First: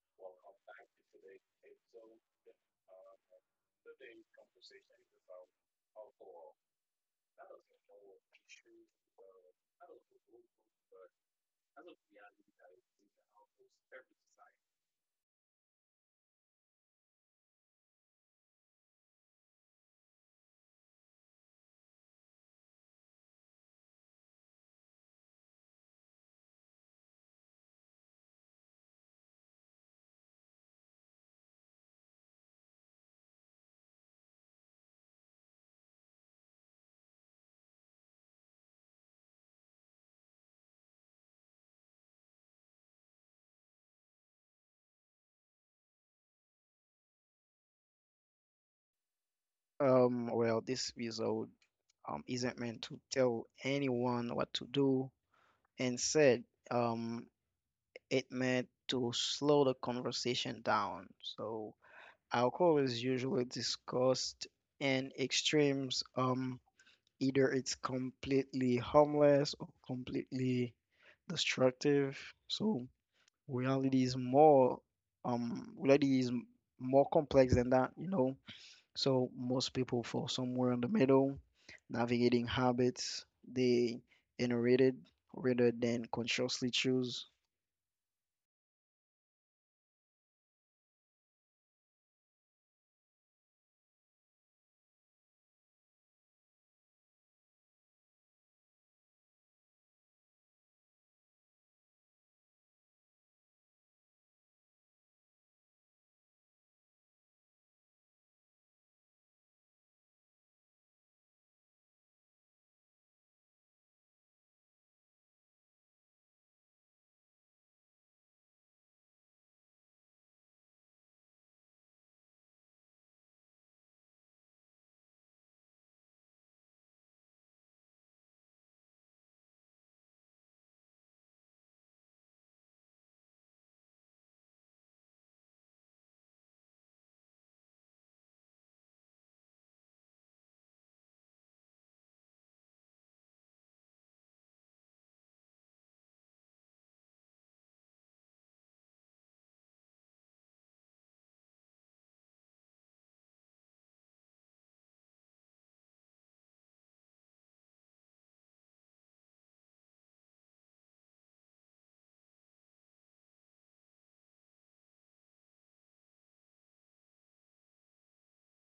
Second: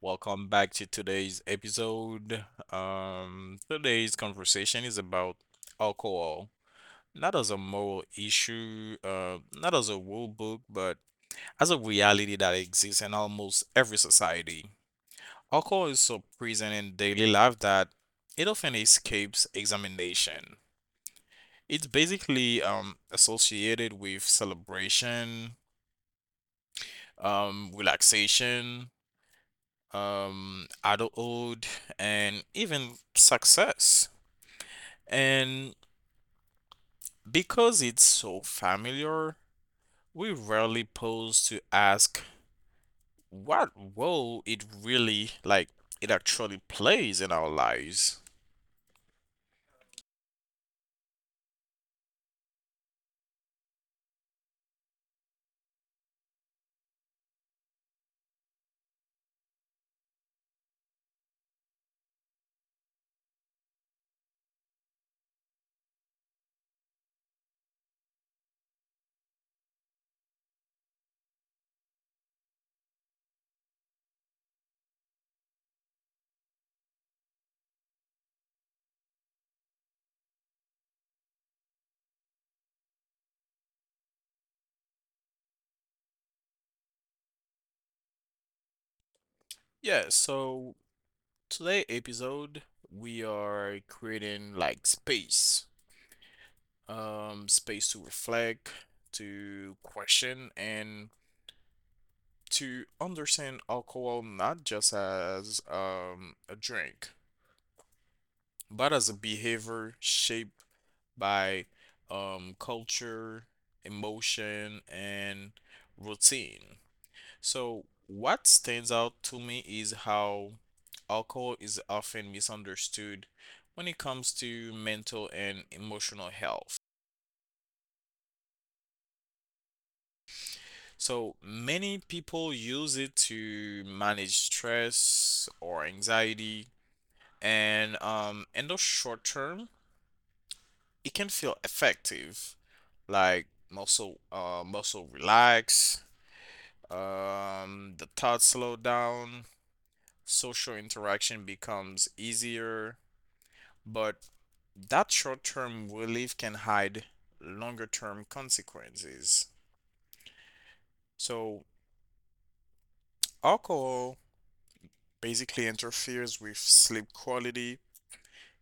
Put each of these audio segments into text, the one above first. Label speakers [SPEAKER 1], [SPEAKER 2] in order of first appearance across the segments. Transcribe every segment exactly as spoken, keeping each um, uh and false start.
[SPEAKER 1] welcome back to today's episode. Um, today's conversation is about alcohol, not as a moral issue, uh, not as a rule book, but as a reality that exists in almost every society. Alcohol is so present in daily life that it often escapes examination. It's basically um, associated with celebration, um, relaxation um, adulthood, and even success. And because it's so familiar, we rarely pause to ask what role it really, like, it actually plays in our lives.
[SPEAKER 2] Um, well, this episode um, isn't meant to tell anyone what to do. Instead, um, it meant to slow the conversation down. So, alcohol is usually discussed in extremes. Um, either it's completely harmless or completely destructive. So, reality is more um, reality is more complex than that, you know. So most people fall somewhere in the middle, navigating habits they inherited rather than consciously choose.
[SPEAKER 1] Yeah, so today episode, we are creating like space, um, space to reflect, to question, and to understand alcohol not just as um, a drink, but as a behavior shaped by um, culture, emotion, and routine. So, what stands out to me is how alcohol is often misunderstood when it comes to mental and emotional health. So many people use it to manage stress or anxiety, and um, in the short term, it can feel effective, like muscle uh muscle relax, um, the thoughts slow down, social interaction becomes easier, but that short-term relief can hide longer-term consequences. So alcohol basically interferes with sleep quality,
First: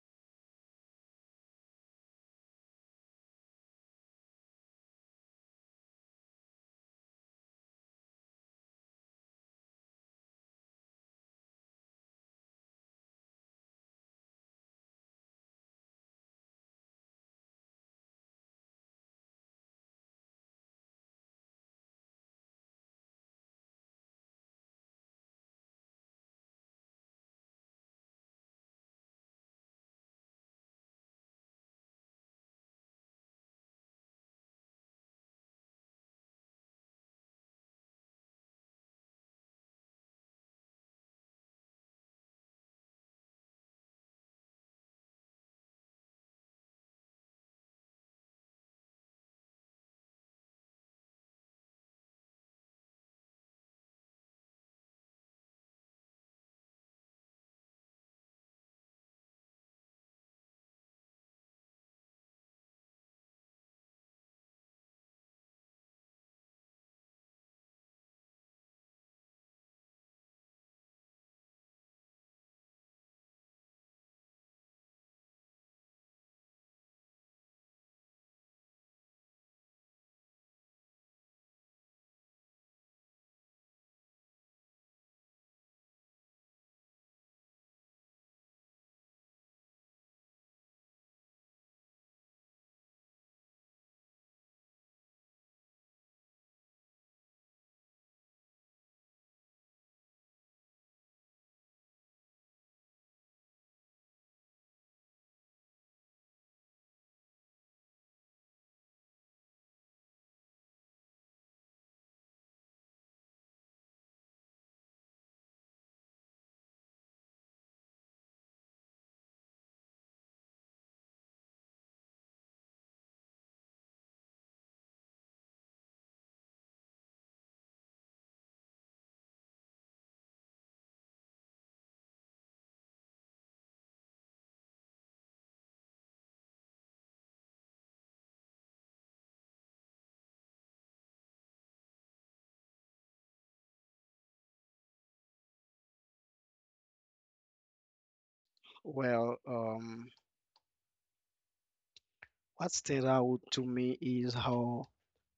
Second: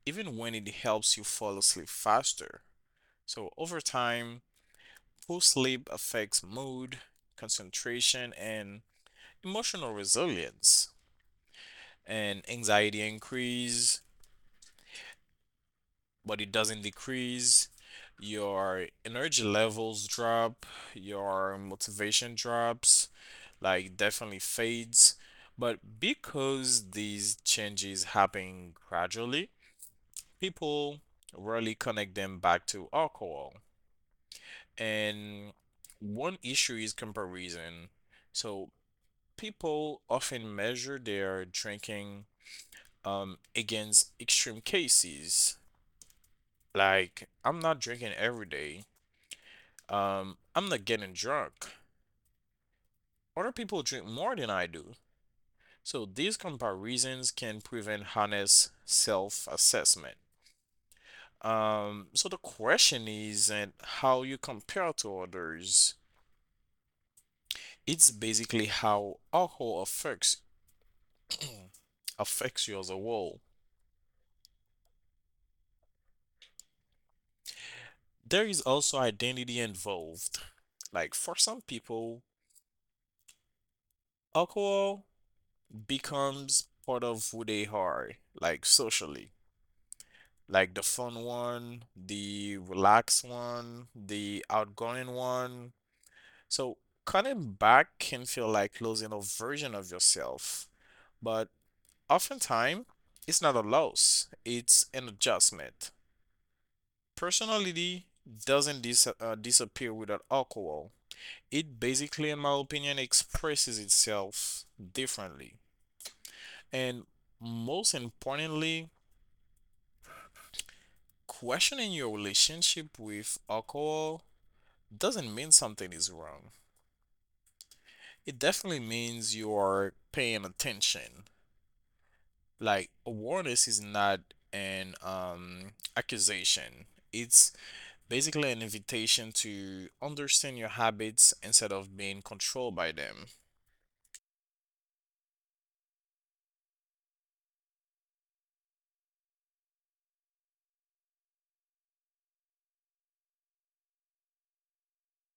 [SPEAKER 1] even when it helps you fall asleep faster. So over time, poor sleep affects mood, concentration, and emotional resilience. And anxiety increase, but it doesn't decrease. Your energy levels drop, your motivation drops, like definitely fades. But because these changes happen gradually, people rarely connect them back to alcohol. And one issue is comparison. So people often measure their drinking um, against extreme cases. Like, I'm not drinking every day. Um, I'm not getting drunk. Other people drink more than I do. So these comparisons can prevent honest self-assessment. Um, so the question isn't how you compare to others. It's basically how alcohol affects affects you as a whole. There is also identity involved. Like for some people, alcohol becomes part of who they are, like socially. Like the fun one, the relaxed one, the outgoing one. So cutting back can feel like losing a version of yourself. But oftentimes, it's not a loss, it's an adjustment. Personality doesn't dis- uh, disappear without alcohol. It basically, in my opinion, expresses itself differently. And most importantly, questioning your relationship with alcohol doesn't mean something is wrong. It definitely means you are paying attention. Like awareness is not an um, accusation. It's basically an invitation to understand your habits instead of being controlled by them.
[SPEAKER 2] Well, um, what stands out to me is how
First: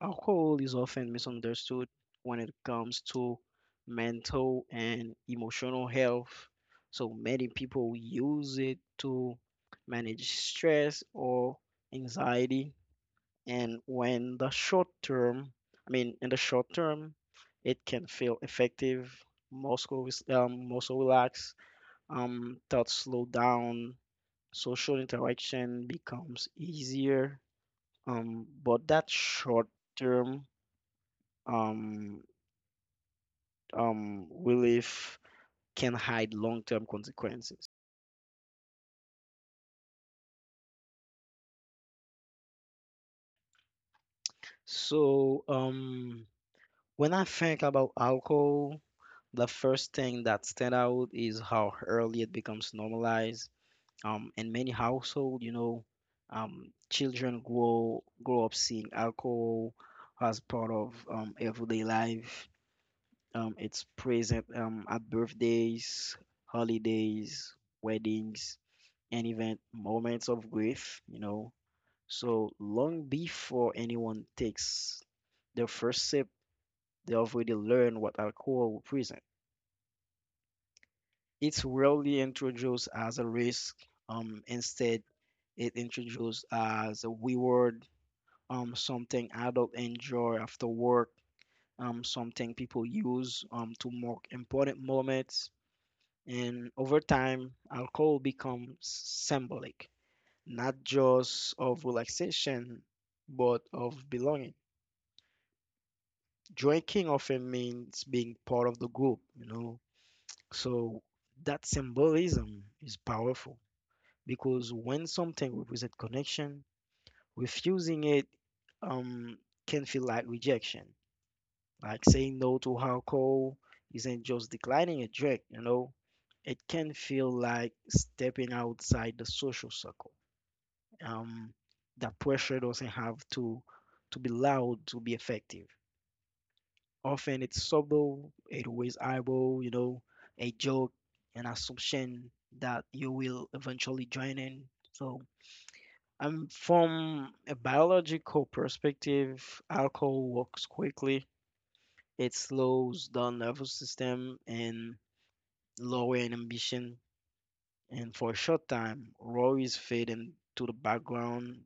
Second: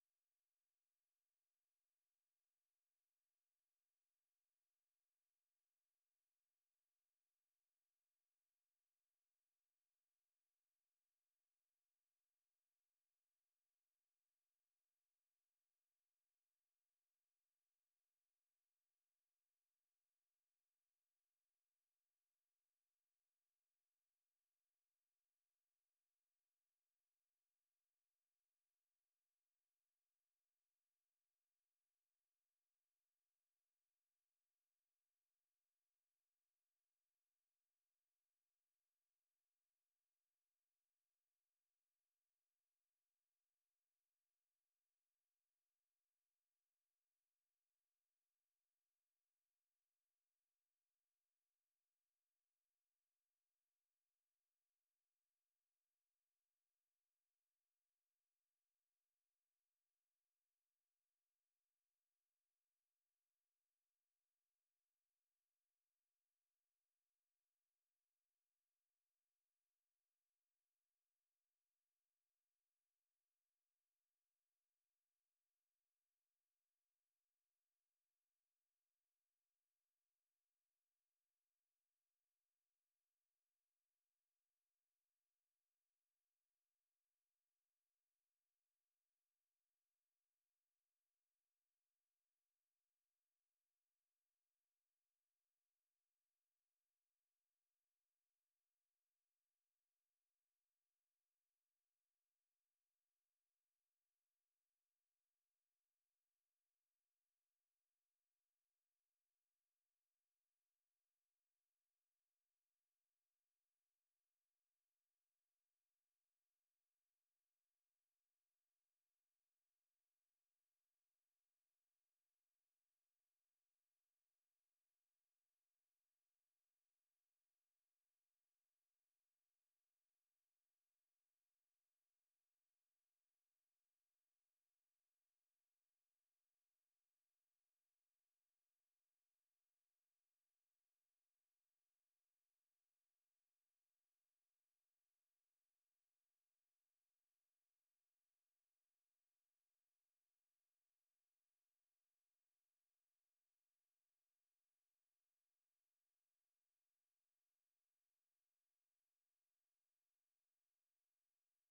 [SPEAKER 2] alcohol is often misunderstood when it comes to mental and emotional health. So many people use it to manage stress or anxiety, and when the short term I mean in the short term it can feel effective. Muscle is- um, muscle relax, um, thoughts slow down, social interaction becomes easier, um, but that short term um, um, relief can hide long term consequences. So um, when I think about alcohol, the first thing that stand out is how early it becomes normalized. Um, in many households, you know, um, children grow grow up seeing alcohol as part of um, everyday life. Um, it's present um, at birthdays, holidays, weddings, and even moments of grief. You know, so long before anyone takes their first sip, they already learn what alcohol represents. It's rarely introduced as a risk. Um, instead, it introduced as a reward, um, something adults enjoy after work, um, something people use um, to mark important moments. And over time, alcohol becomes symbolic, not just of relaxation, but of belonging. Drinking often means being part of the group, you know. So that symbolism is powerful, because when something represents connection, refusing it um, can feel like rejection. Like saying no to alcohol isn't just declining a drink, you know, it can feel like stepping outside the social circle. Um, that pressure doesn't have to to be loud to be effective. Often it's subtle, it weighs eyebrow, you know, a joke, an assumption that you will eventually join in. So Um, from a biological perspective, alcohol works quickly. It slows down nervous system and lower inhibition. And for a short time, raw is fading to the background.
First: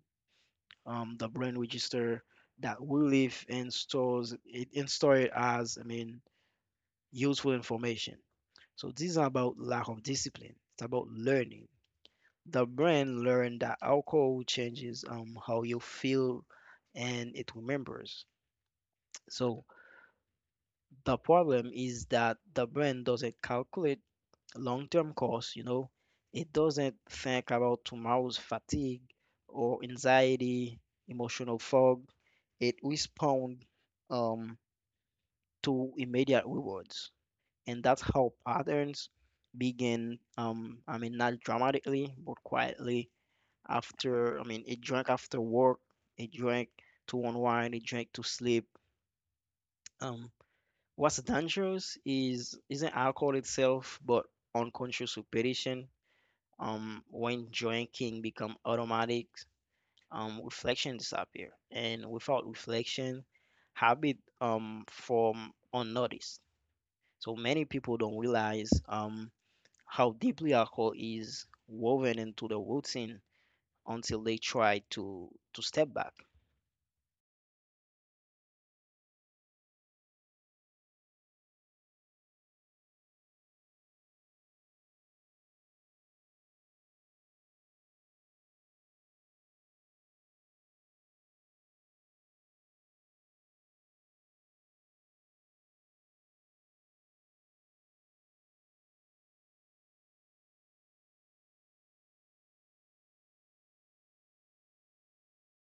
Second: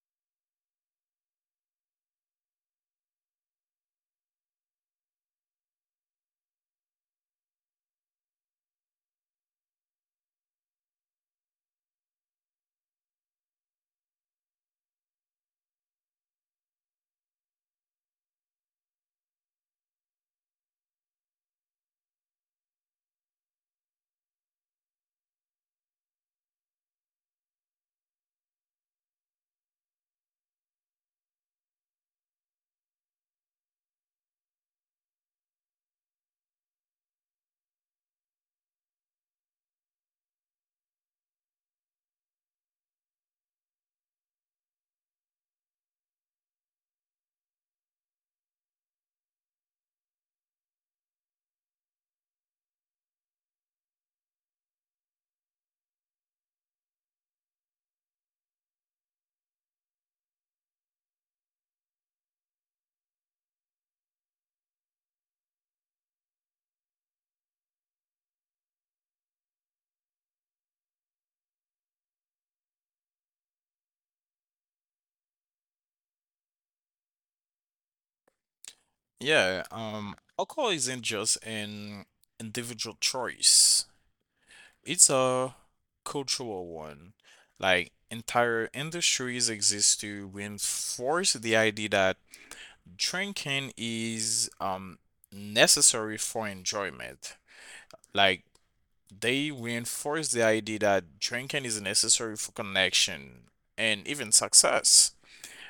[SPEAKER 2] Um, the brain register that we live and stores it and store it as, I mean, useful information. So this is about lack of discipline. It's about learning. The brain learned that alcohol changes um, how you feel, and it remembers. So the problem is that the brain doesn't calculate long-term costs, you know. It doesn't think about tomorrow's fatigue or anxiety, emotional fog. It responds um, to immediate rewards. And that's how patterns begin, um, I mean, not dramatically, but quietly. After, I mean, he drank after work, he drank to unwind, he drank to sleep. Um, what's dangerous is isn't alcohol itself, but unconscious repetition. Um, when drinking become automatic, um, reflection disappear, and without reflection, habit um form unnoticed. So many people don't realize um how deeply alcohol is woven into the routine until they try to to step back.
[SPEAKER 1] Yeah, um, alcohol isn't just an individual choice. It's a cultural one. Like entire industries exist to reinforce the idea that drinking is um necessary for enjoyment. Like they reinforce the idea that drinking is necessary for connection and even success.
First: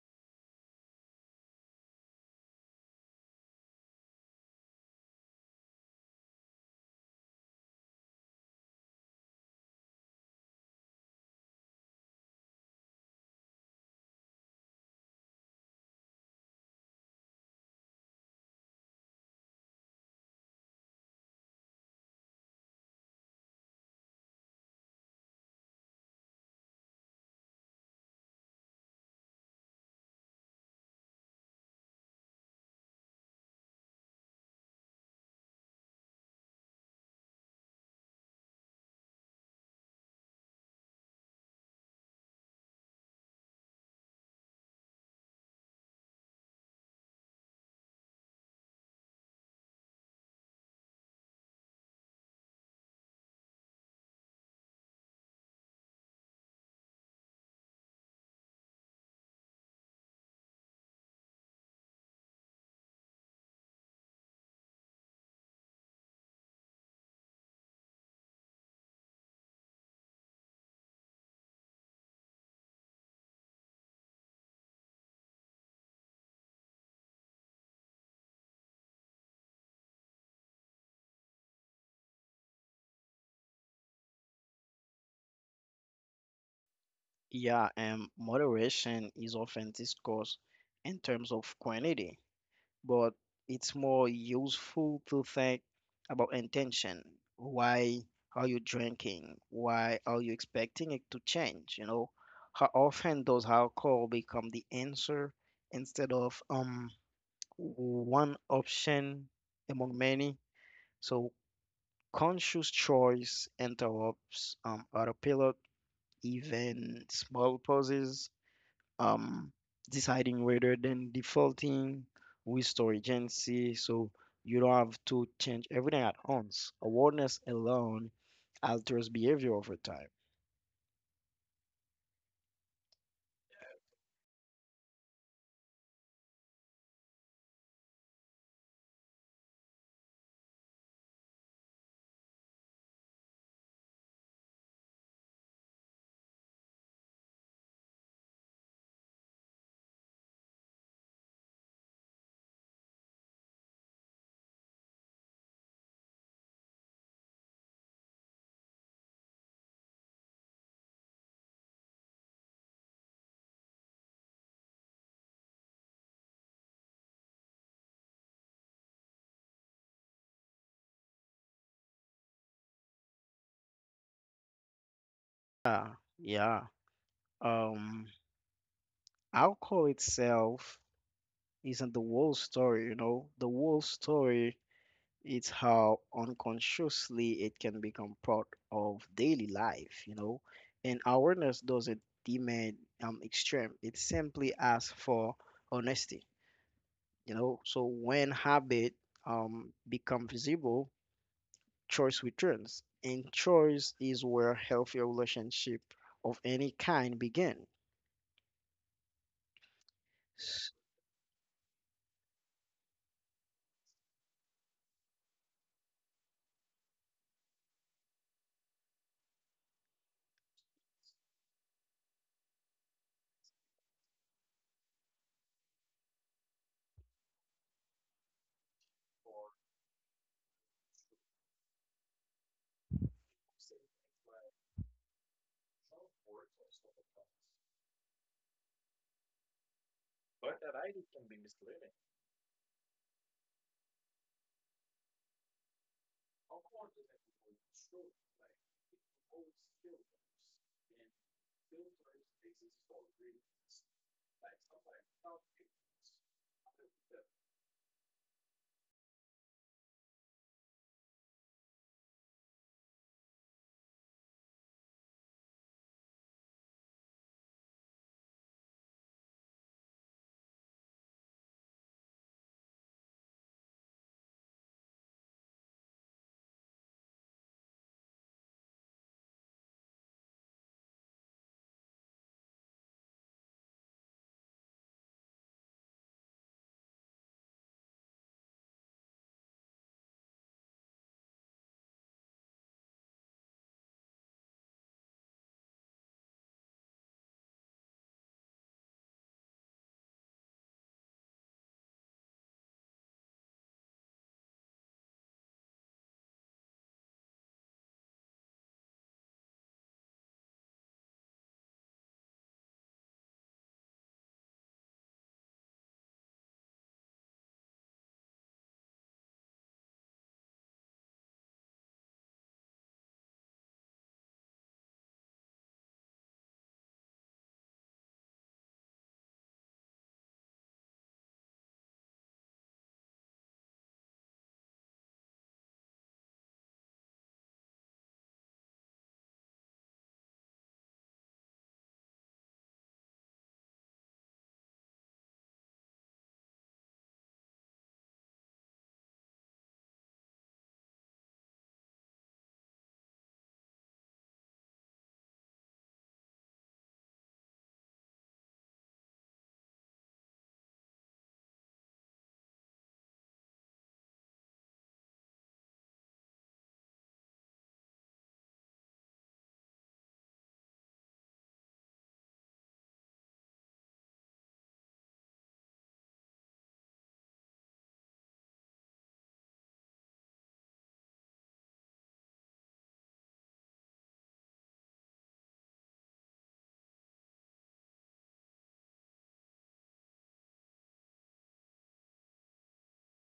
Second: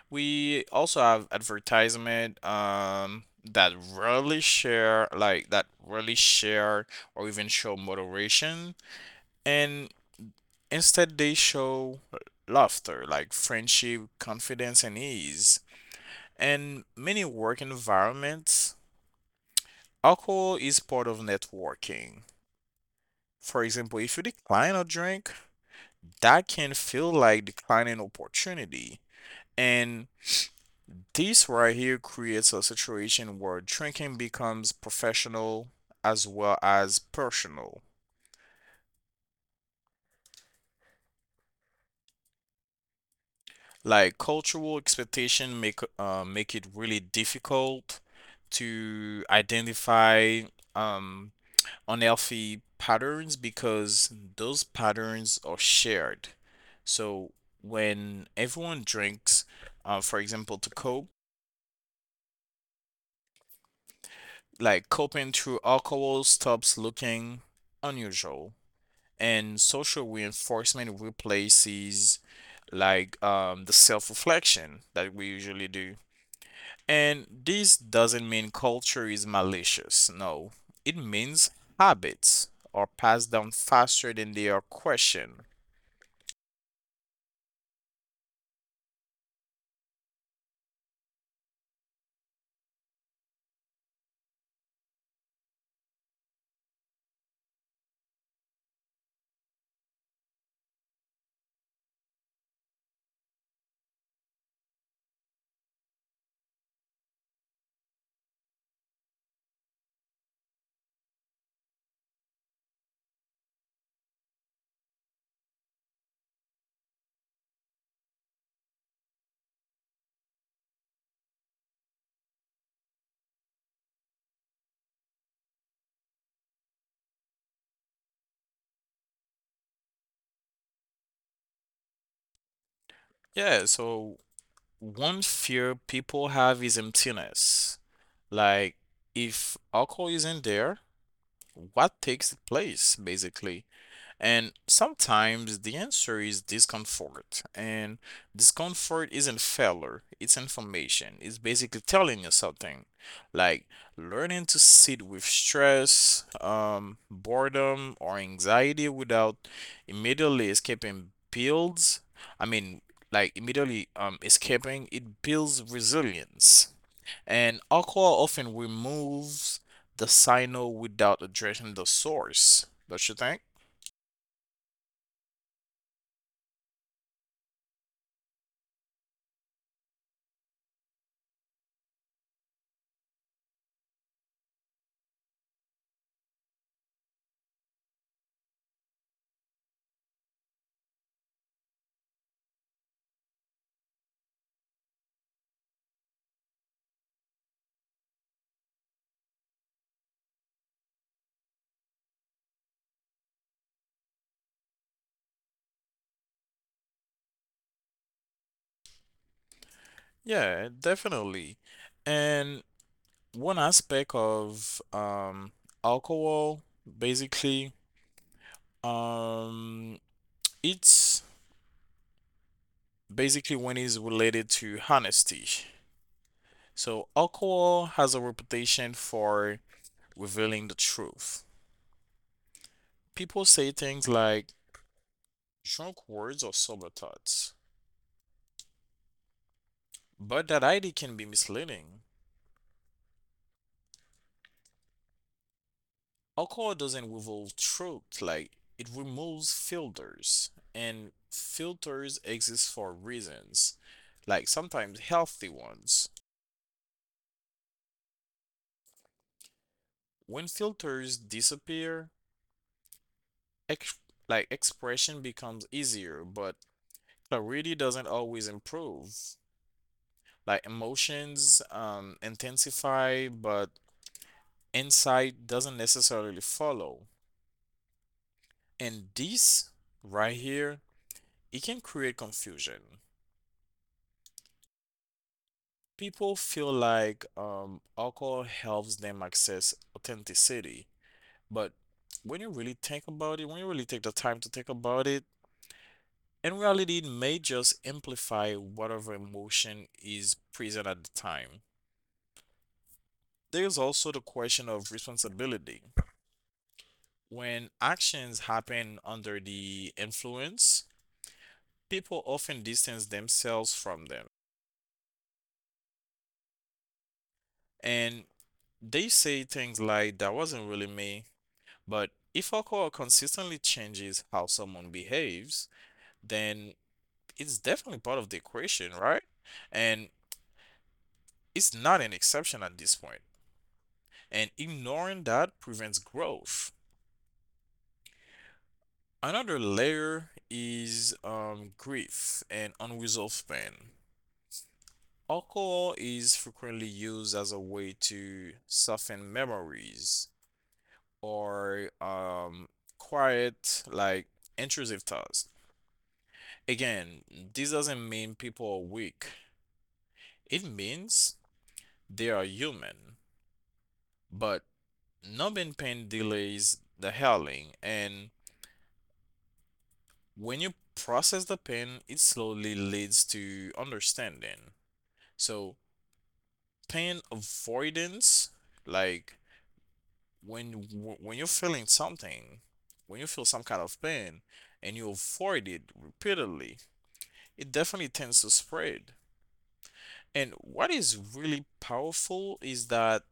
[SPEAKER 1] We also have advertisement um that rarely share like that rarely share or even show moderation, and instead they show laughter, like friendship, confidence, and ease. And many work environments, alcohol is part of networking. For example, if you decline a drink, that can feel like declining opportunity. And this right here creates a situation where drinking becomes professional as well as personal. Like cultural expectation make uh, make it really difficult to identify um, unhealthy patterns because those patterns are shared. So when everyone drinks, uh, for example, to cope, like coping through alcohol stops looking unusual, and social reinforcement replaces like um, the self-reflection that we usually do. And this doesn't mean culture is malicious. No, it means habits are passed down faster than they are questioned.
[SPEAKER 2] Yeah, and moderation is often discussed in terms of quantity, but it's more useful to think about intention. Why are you drinking? Why are you expecting it to change? You know, how often does alcohol become the answer instead of um one option among many? So conscious choice interrupts um autopilot, even small pauses, um, deciding rather than defaulting with storage agency. So you don't have to change everything at once. Awareness alone alters behavior over time.
[SPEAKER 1] Yeah, so one fear people have is emptiness. Like, if alcohol isn't there, what takes place basically? And sometimes the answer is discomfort. And discomfort isn't failure, it's information. It's basically telling you something. Like learning to sit with stress, um, boredom, or anxiety without immediately escaping builds. I mean, like immediately um, escaping, it builds resilience. And alcohol often removes the signal without addressing the source, don't you think?
[SPEAKER 2] Yeah, yeah. Um, Alcohol itself isn't the whole story, you know. The whole story is how unconsciously it can become part of daily life, you know. And awareness doesn't demand um extreme. It simply asks for honesty. You know, so when habit um, become visible, choice returns, and choice is where healthy relationship of any kind begin.
[SPEAKER 1] Yeah,
[SPEAKER 2] S-
[SPEAKER 1] definitely. And one aspect of um, alcohol, basically, um, it's basically when it's related to honesty. So alcohol has a reputation for revealing the truth. People say things like drunk words or sober thoughts, but that idea can be misleading. Alcohol doesn't revolve truth, like it removes filters, and filters exist for reasons, like sometimes healthy ones. When filters disappear, ex- like expression becomes easier, but clarity doesn't always improve. Like emotions um, intensify, but insight doesn't necessarily follow. And this right here, it can create confusion. People feel like um, alcohol helps them access authenticity, but when you really think about it, when you really take the time to think about it, in reality, it may just amplify whatever emotion is present at the time. There's also the question of responsibility. When actions happen under the influence, people often distance themselves from them and they say things like, "That wasn't really me." But if alcohol consistently changes how someone behaves, then it's definitely part of the equation, right? And it's not an exception at this point. And ignoring that prevents growth. Another layer is um, grief and unresolved pain. Alcohol is frequently used as a way to soften memories or um, quiet, like intrusive thoughts. Again, this doesn't mean people are weak. It means they are human. But numbing pain delays the healing, and when you process the pain, it slowly leads to understanding. So, pain avoidance, like when when you're feeling something, when you feel some kind of pain and you avoid it repeatedly, it definitely tends to spread. And what is really powerful is that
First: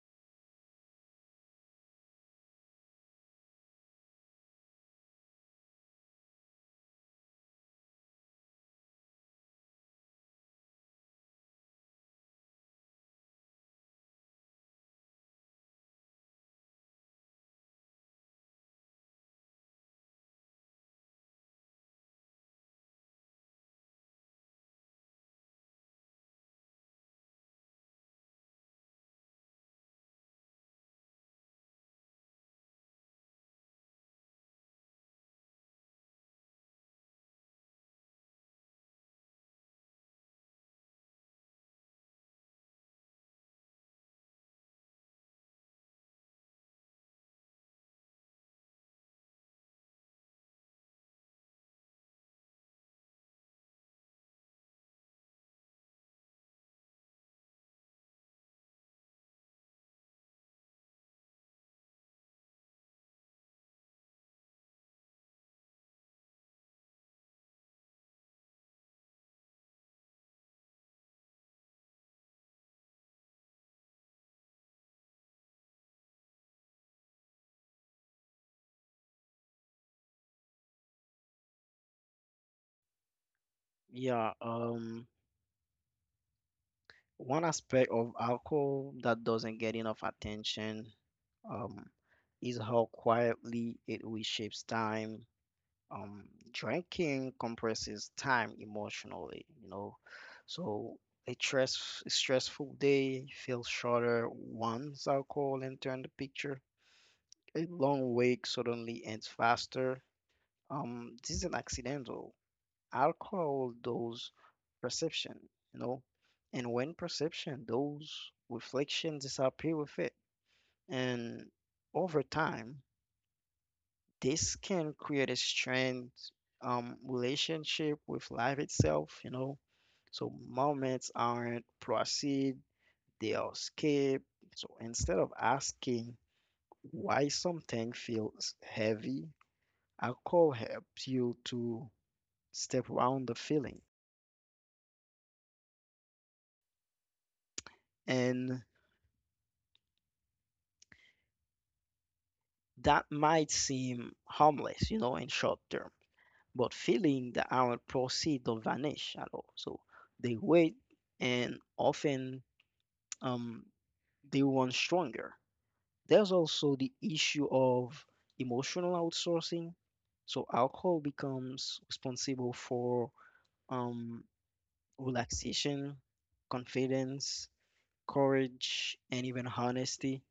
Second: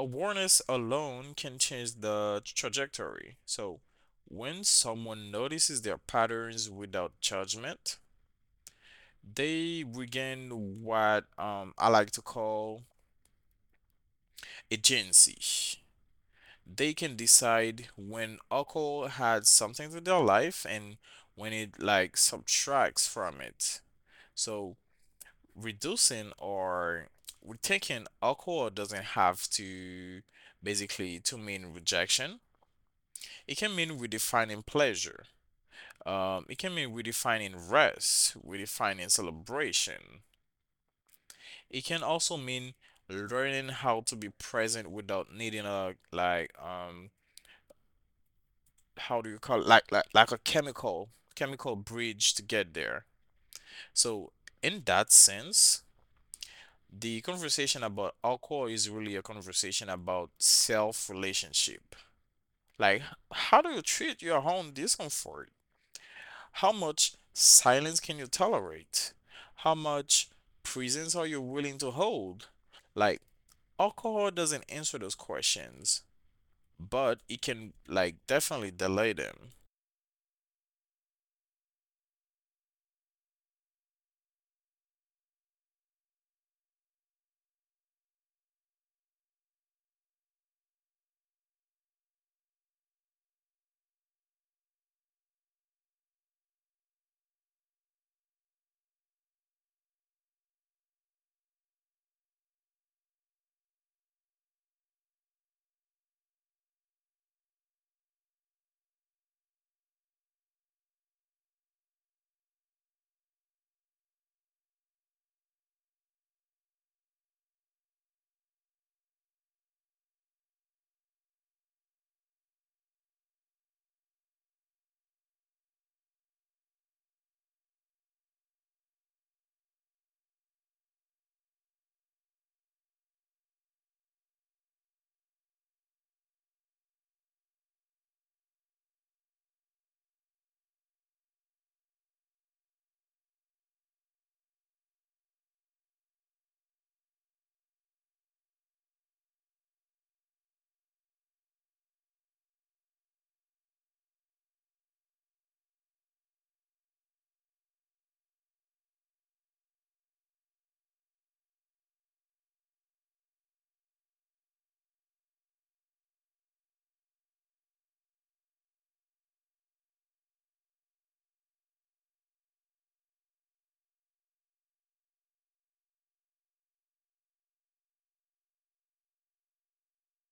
[SPEAKER 1] awareness alone can change the trajectory. So, when someone notices their patterns without judgment, they regain what um, I like to call agency. They can decide when alcohol adds something to their life and when it like subtracts from it. So, reducing or taking alcohol doesn't have to basically to mean rejection. It can mean redefining pleasure. Um, it can mean redefining rest, redefining celebration. It can also mean learning how to be present without needing a like um how do you call it? Like like like a chemical chemical bridge to get there. So in that sense, the conversation about alcohol is really a conversation about self relationship. Like, how do you treat your own discomfort? How much silence can you tolerate? How much presence are you willing to hold? Like, alcohol doesn't answer those questions, but it can, like, definitely delay them.
[SPEAKER 2] Yeah, um, one aspect of alcohol that doesn't get enough attention um, is how quietly it reshapes time. um, Drinking compresses time emotionally, you know. So a stress, stressful day feels shorter once alcohol enters the picture. A long wake suddenly ends faster. Um, this isn't accidental. Alcohol does perception, you know, and when perception does, reflection disappear with it. And over time, this can create a strained um, relationship with life itself, you know. So moments aren't proceed, they are skip. So instead of asking why something feels heavy, alcohol helps you to step around the feeling. And that might seem harmless, you know, in short term, but feeling that aren't proceed don't vanish at all. So they wait, and often um, they want stronger. There's also the issue of emotional outsourcing. So alcohol becomes responsible for um, relaxation, confidence, courage, and even honesty.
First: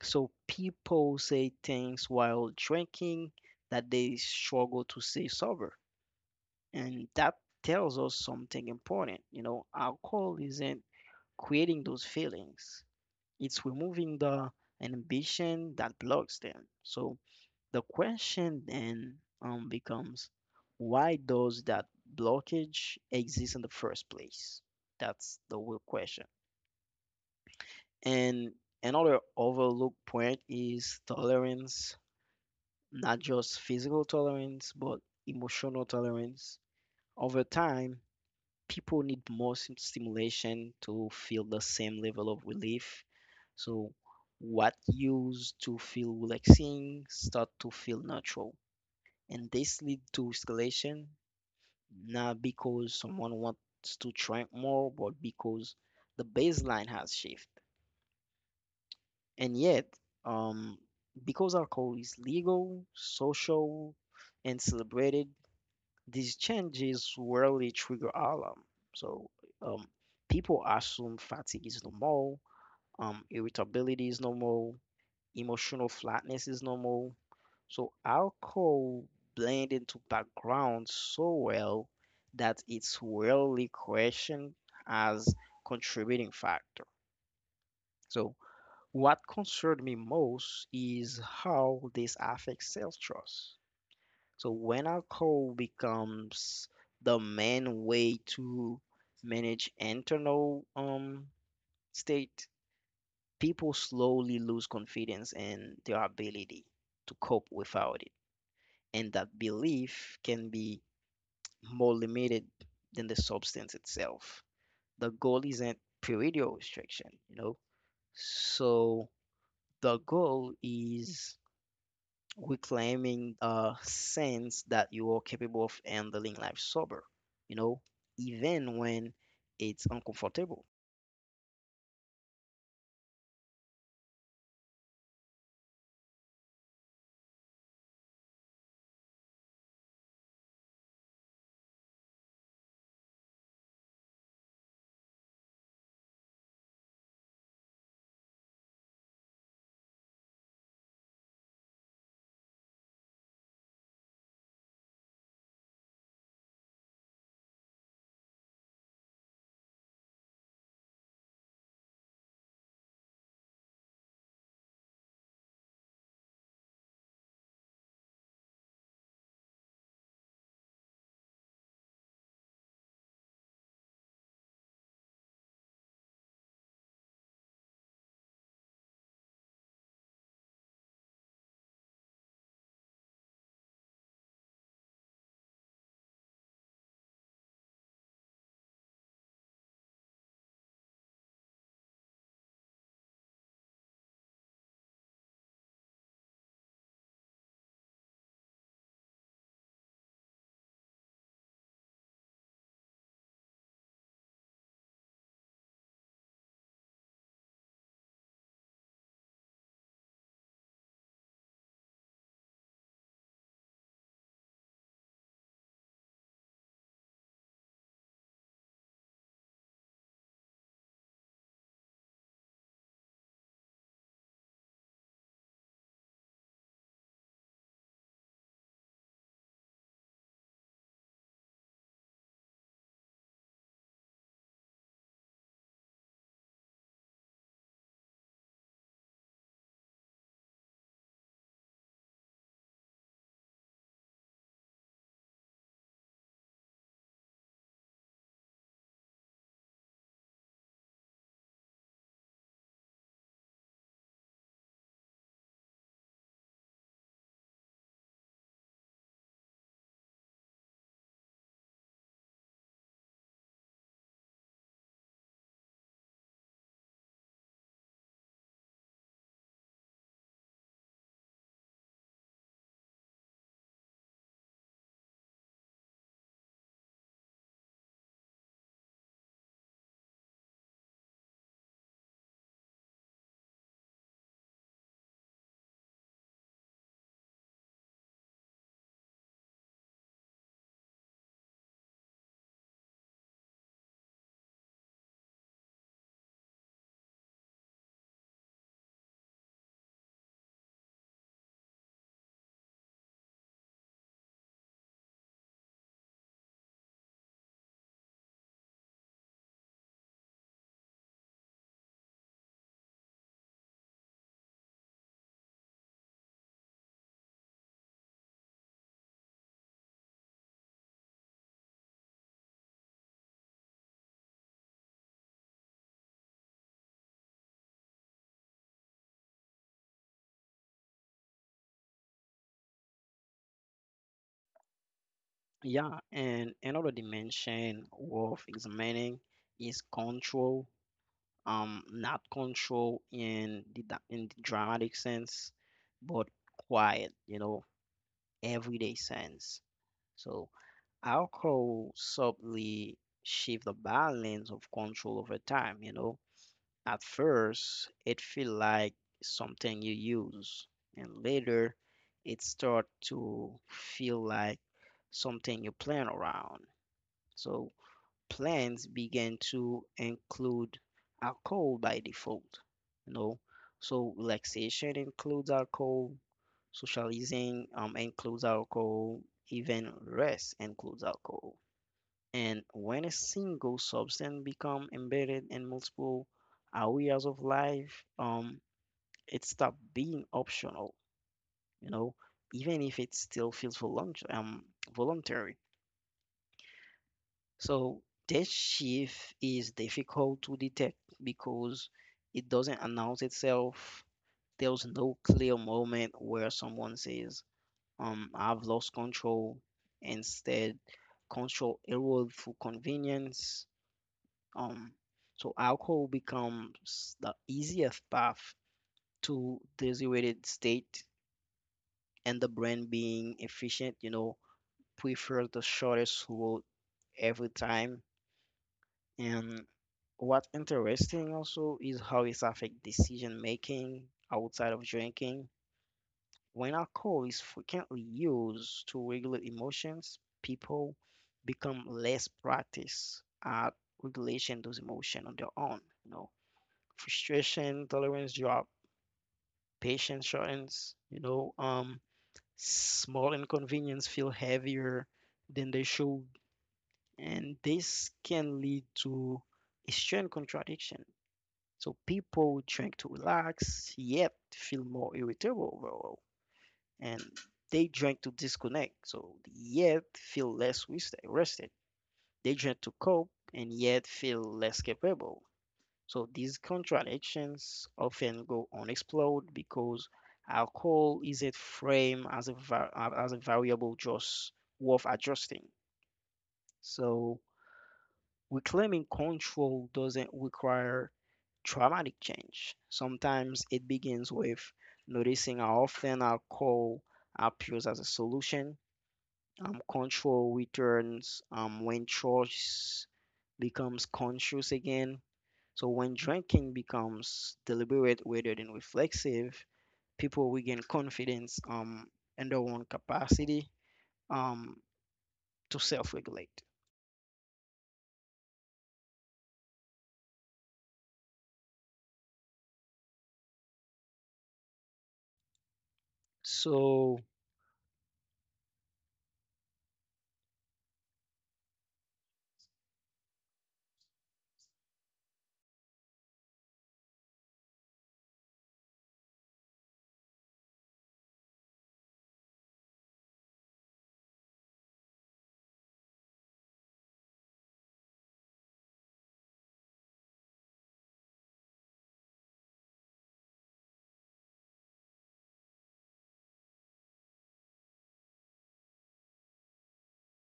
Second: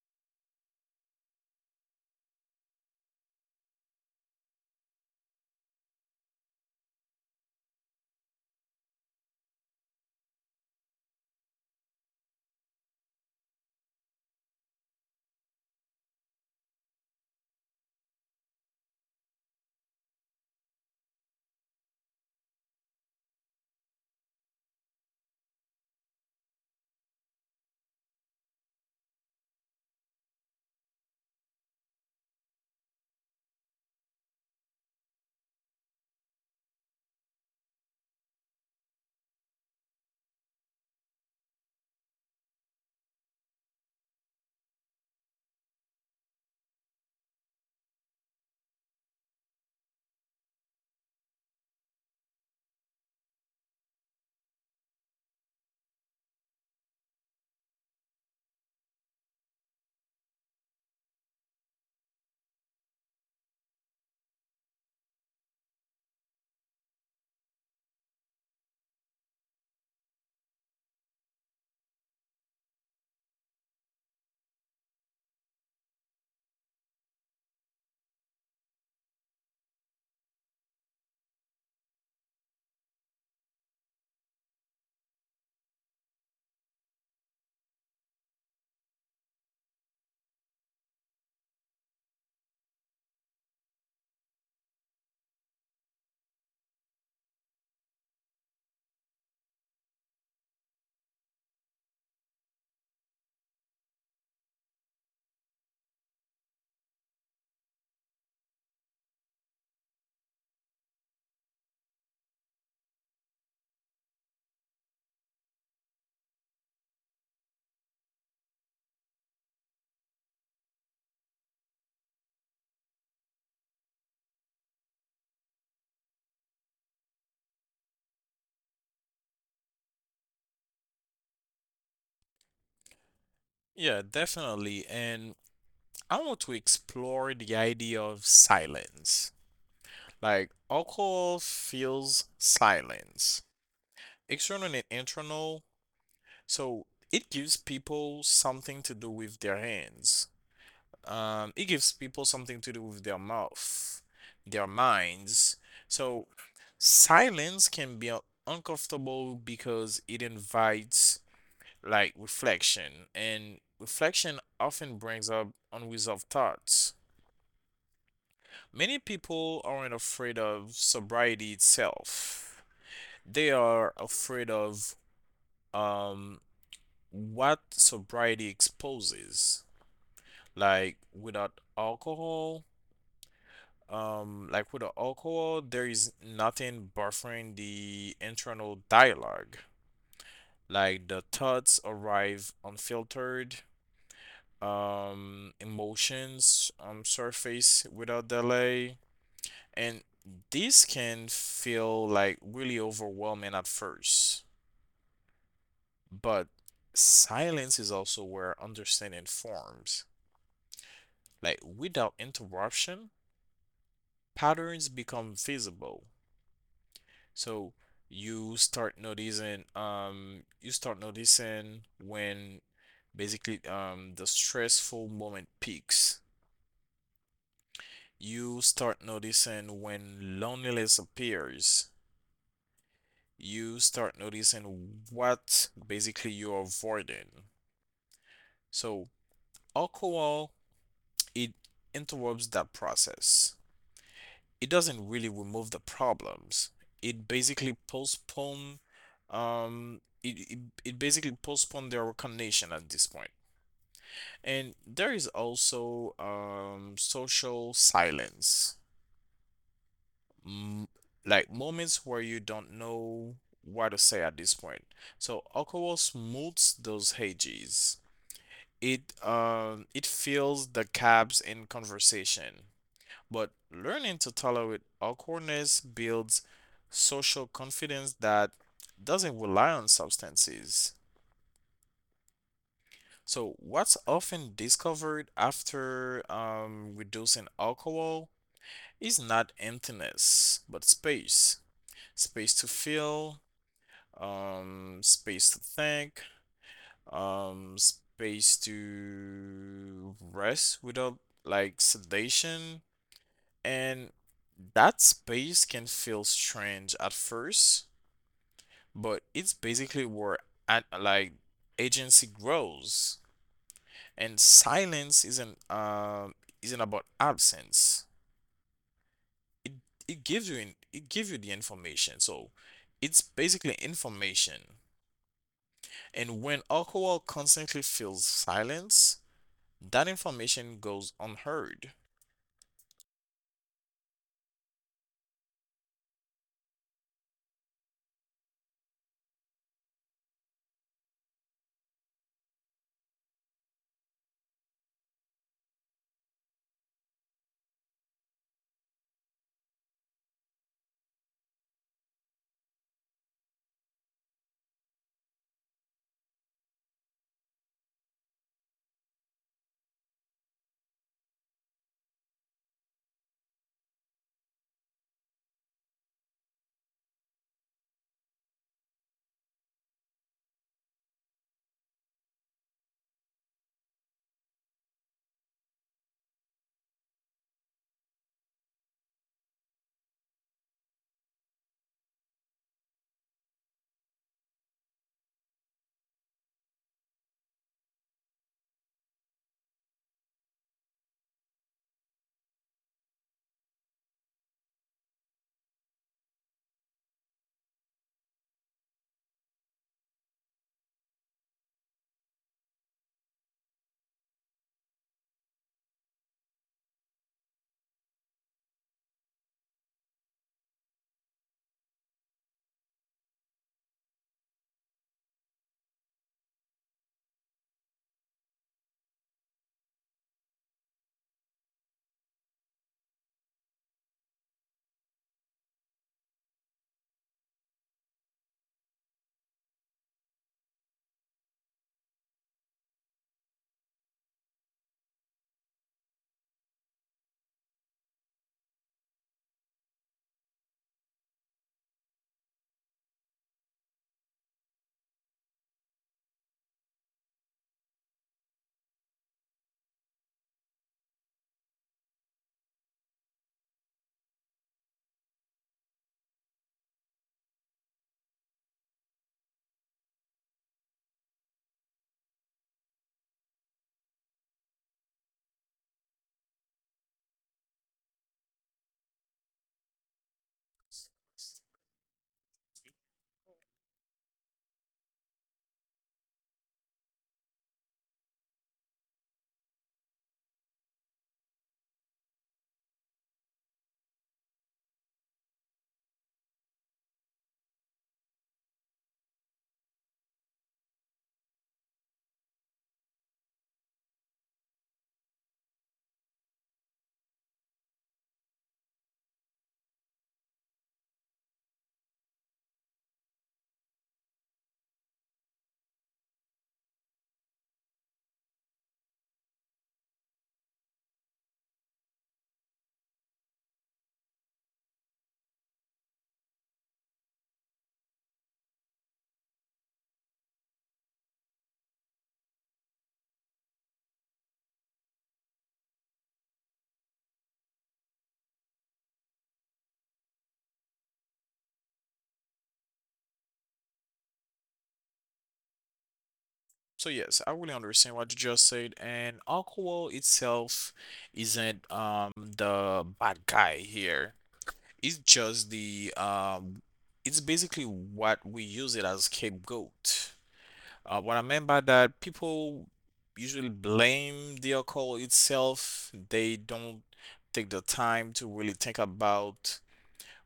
[SPEAKER 2] So people say things while drinking that they struggle to say sober. And that tells us something important. You know, alcohol isn't creating those feelings. It's removing the ambition that blocks them. So the question then um, becomes, why does that blockage exist in the first place? That's the real question. And another overlooked point is tolerance, not just physical tolerance, but emotional tolerance. Over time, people need more sim- stimulation to feel the same level of relief. So what used to feel relaxing start to feel natural. And this lead to escalation, not because someone wants to drink more, but because the baseline has shifted. And yet, um, because alcohol is legal, social, and celebrated, these changes rarely trigger alarm. So um, people assume fatigue is normal, um, irritability is normal, emotional flatness is normal. So alcohol blend into background so well that it's rarely questioned as contributing factor. So what concerned me most is how this affects self-trust. So when alcohol becomes the main way to manage internal um, state, people slowly lose confidence in their ability to cope without it. And that belief can be more limited than the substance itself. The goal isn't period restriction, you know? So the goal is reclaiming a sense that you are capable of handling life sober, you know, even when it's uncomfortable.
[SPEAKER 1] Yeah, definitely. And I want to explore the idea of silence. Like, alcohol feels silence, external and internal. So, it gives people something to do with their hands. Um, it gives people something to do with their mouth, their minds. So silence can be un- uncomfortable because it invites like reflection, and reflection often brings up unresolved thoughts. Many people aren't afraid of sobriety itself. They are afraid of um what sobriety exposes. Like without alcohol, Um, like with the alcohol, there is nothing buffering the internal dialogue. Like the thoughts arrive unfiltered, um, emotions um, surface without delay, and this can feel like really overwhelming at first. But silence is also where understanding forms. Like without interruption, patterns become visible. So you start noticing, um, you start noticing when basically um the stressful moment peaks. You start noticing when loneliness appears. You start noticing what basically you're avoiding. So alcohol, it interrupts that process. It doesn't really remove the problems. It basically postpone um it, it, it basically postpone their recognition at this point. And there is also um social silence. Mm, like moments where you don't know what to say at this point. So alcohol smooths those hedges. It um it fills the gaps in conversation. But learning to tolerate awkwardness builds social confidence that doesn't rely on substances. So, what's often discovered after um, reducing alcohol is not emptiness, but space. Space to feel, um, space to think, um, space to rest without like sedation. And that space can feel strange at first, but it's basically where at, like agency grows. And silence isn't um isn't about absence. It it gives you in, it gives you the information. So it's basically information. And when alcohol constantly feels silence, that information goes unheard.
[SPEAKER 2] Yeah, and another dimension worth examining is control, um, not control in the da- in the dramatic sense, but quiet, you know, everyday sense. So alcohol subtly shift the balance of control over time, you know. At first, it feel like something you use, and later, it start to feel like something you plan around. So plans begin to include alcohol by default. You know, so relaxation includes alcohol, socializing um includes alcohol, even rest includes alcohol. And when a single substance become embedded in multiple areas of life, um, it stop being optional, you know, even if it still feels volun- um, voluntary. So this shift is difficult to detect because it doesn't announce itself. There's no clear moment where someone says, um, I've lost control. Instead, control erode through convenience. Um, so alcohol becomes the easiest path to desired state, and the brain being efficient, you know, prefers the shortest route every time. And what's interesting also is how it affects decision making outside of drinking. When alcohol is frequently used to regulate emotions, people become less practiced at regulation those emotions on their own, you know. Frustration tolerance drop, patience shortens, you know, um, small inconvenience feel heavier than they should, and this can lead to a strength contradiction. So people drink to relax, yet feel more irritable overall, and they drink to disconnect, so yet feel less rest- rested. They drink to cope, and yet feel less capable. So these contradictions often go unexplored because alcohol isn't framed as a, va- uh, as a variable just worth adjusting. So reclaiming control doesn't require traumatic change. Sometimes it begins with noticing how often alcohol appears as a solution. Um, control returns um, when choice becomes conscious again, so when drinking becomes deliberate rather than reflexive, people regain confidence um, in their own capacity um, to self-regulate. So
[SPEAKER 1] So yes, I really understand what you just said, and alcohol itself isn't um the bad guy here. It's just the um It's basically what we use it as scapegoat. Uh, what I mean by that, people usually blame the alcohol itself. They don't take the time to really think about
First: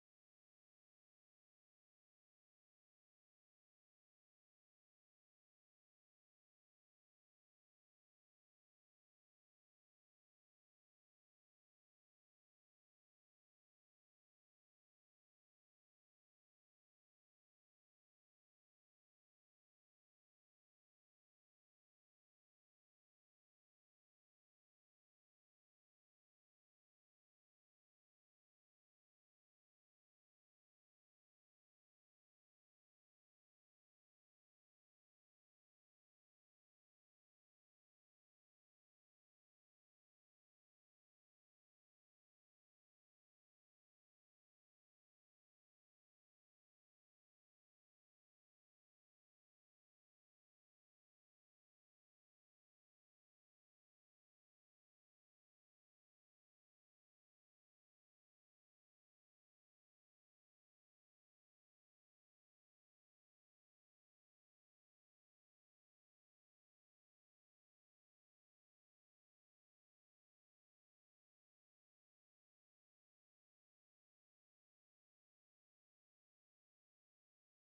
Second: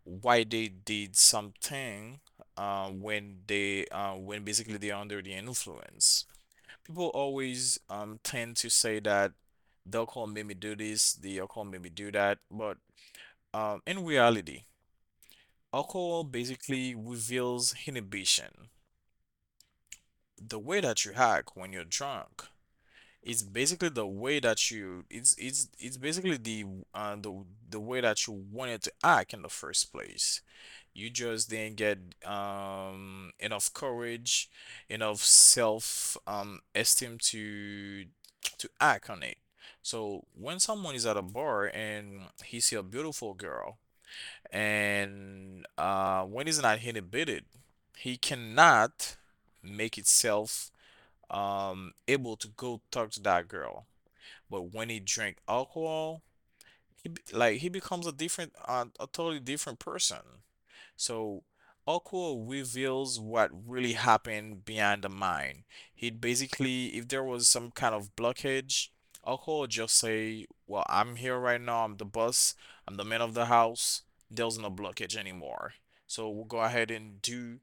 [SPEAKER 1] why they did something uh, when they uh, when basically they're under the influence. People always um tend to say that alcohol made me do this, the alcohol made me do that, but um in reality, alcohol basically reveals inhibition. The way that you act when you're drunk is basically the way that you it's it's it's basically the uh the the way that you wanted to act in the first place. You just then get um enough courage, enough self um esteem to to act on it. So when someone is at a bar and he see a beautiful girl and uh when he's not inhibited, he cannot make itself um able to go talk to that girl. But when he drink alcohol, he be- like he becomes a different uh, a totally different person. So, Okwo reveals what really happened behind the mine. He'd basically, if there was some kind of blockage, Okwo would just say, "Well, I'm here right now. I'm the boss. I'm the man of the house. There's no blockage anymore. So, we'll go ahead and do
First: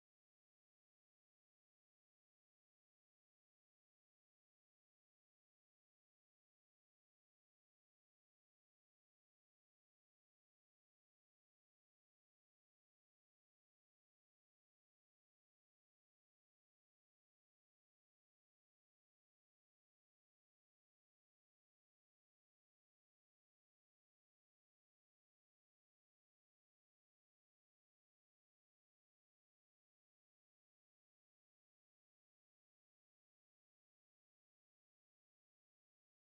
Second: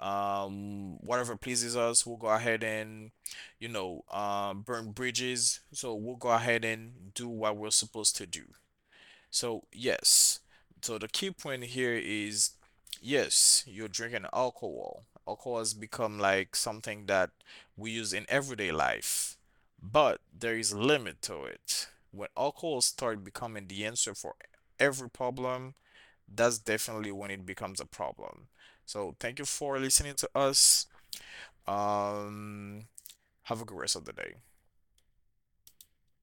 [SPEAKER 1] um, whatever pleases us. We'll go ahead and, you know, um, burn bridges. So, we'll go ahead and do what we're supposed to do." So, yes. So the key point here is yes, you're drinking alcohol. Alcohol has become like something that we use in everyday life, but there is a limit to it. When alcohol starts becoming the answer for every problem, that's definitely when it becomes a problem. So thank you for listening to us. Um, have a good rest of the day.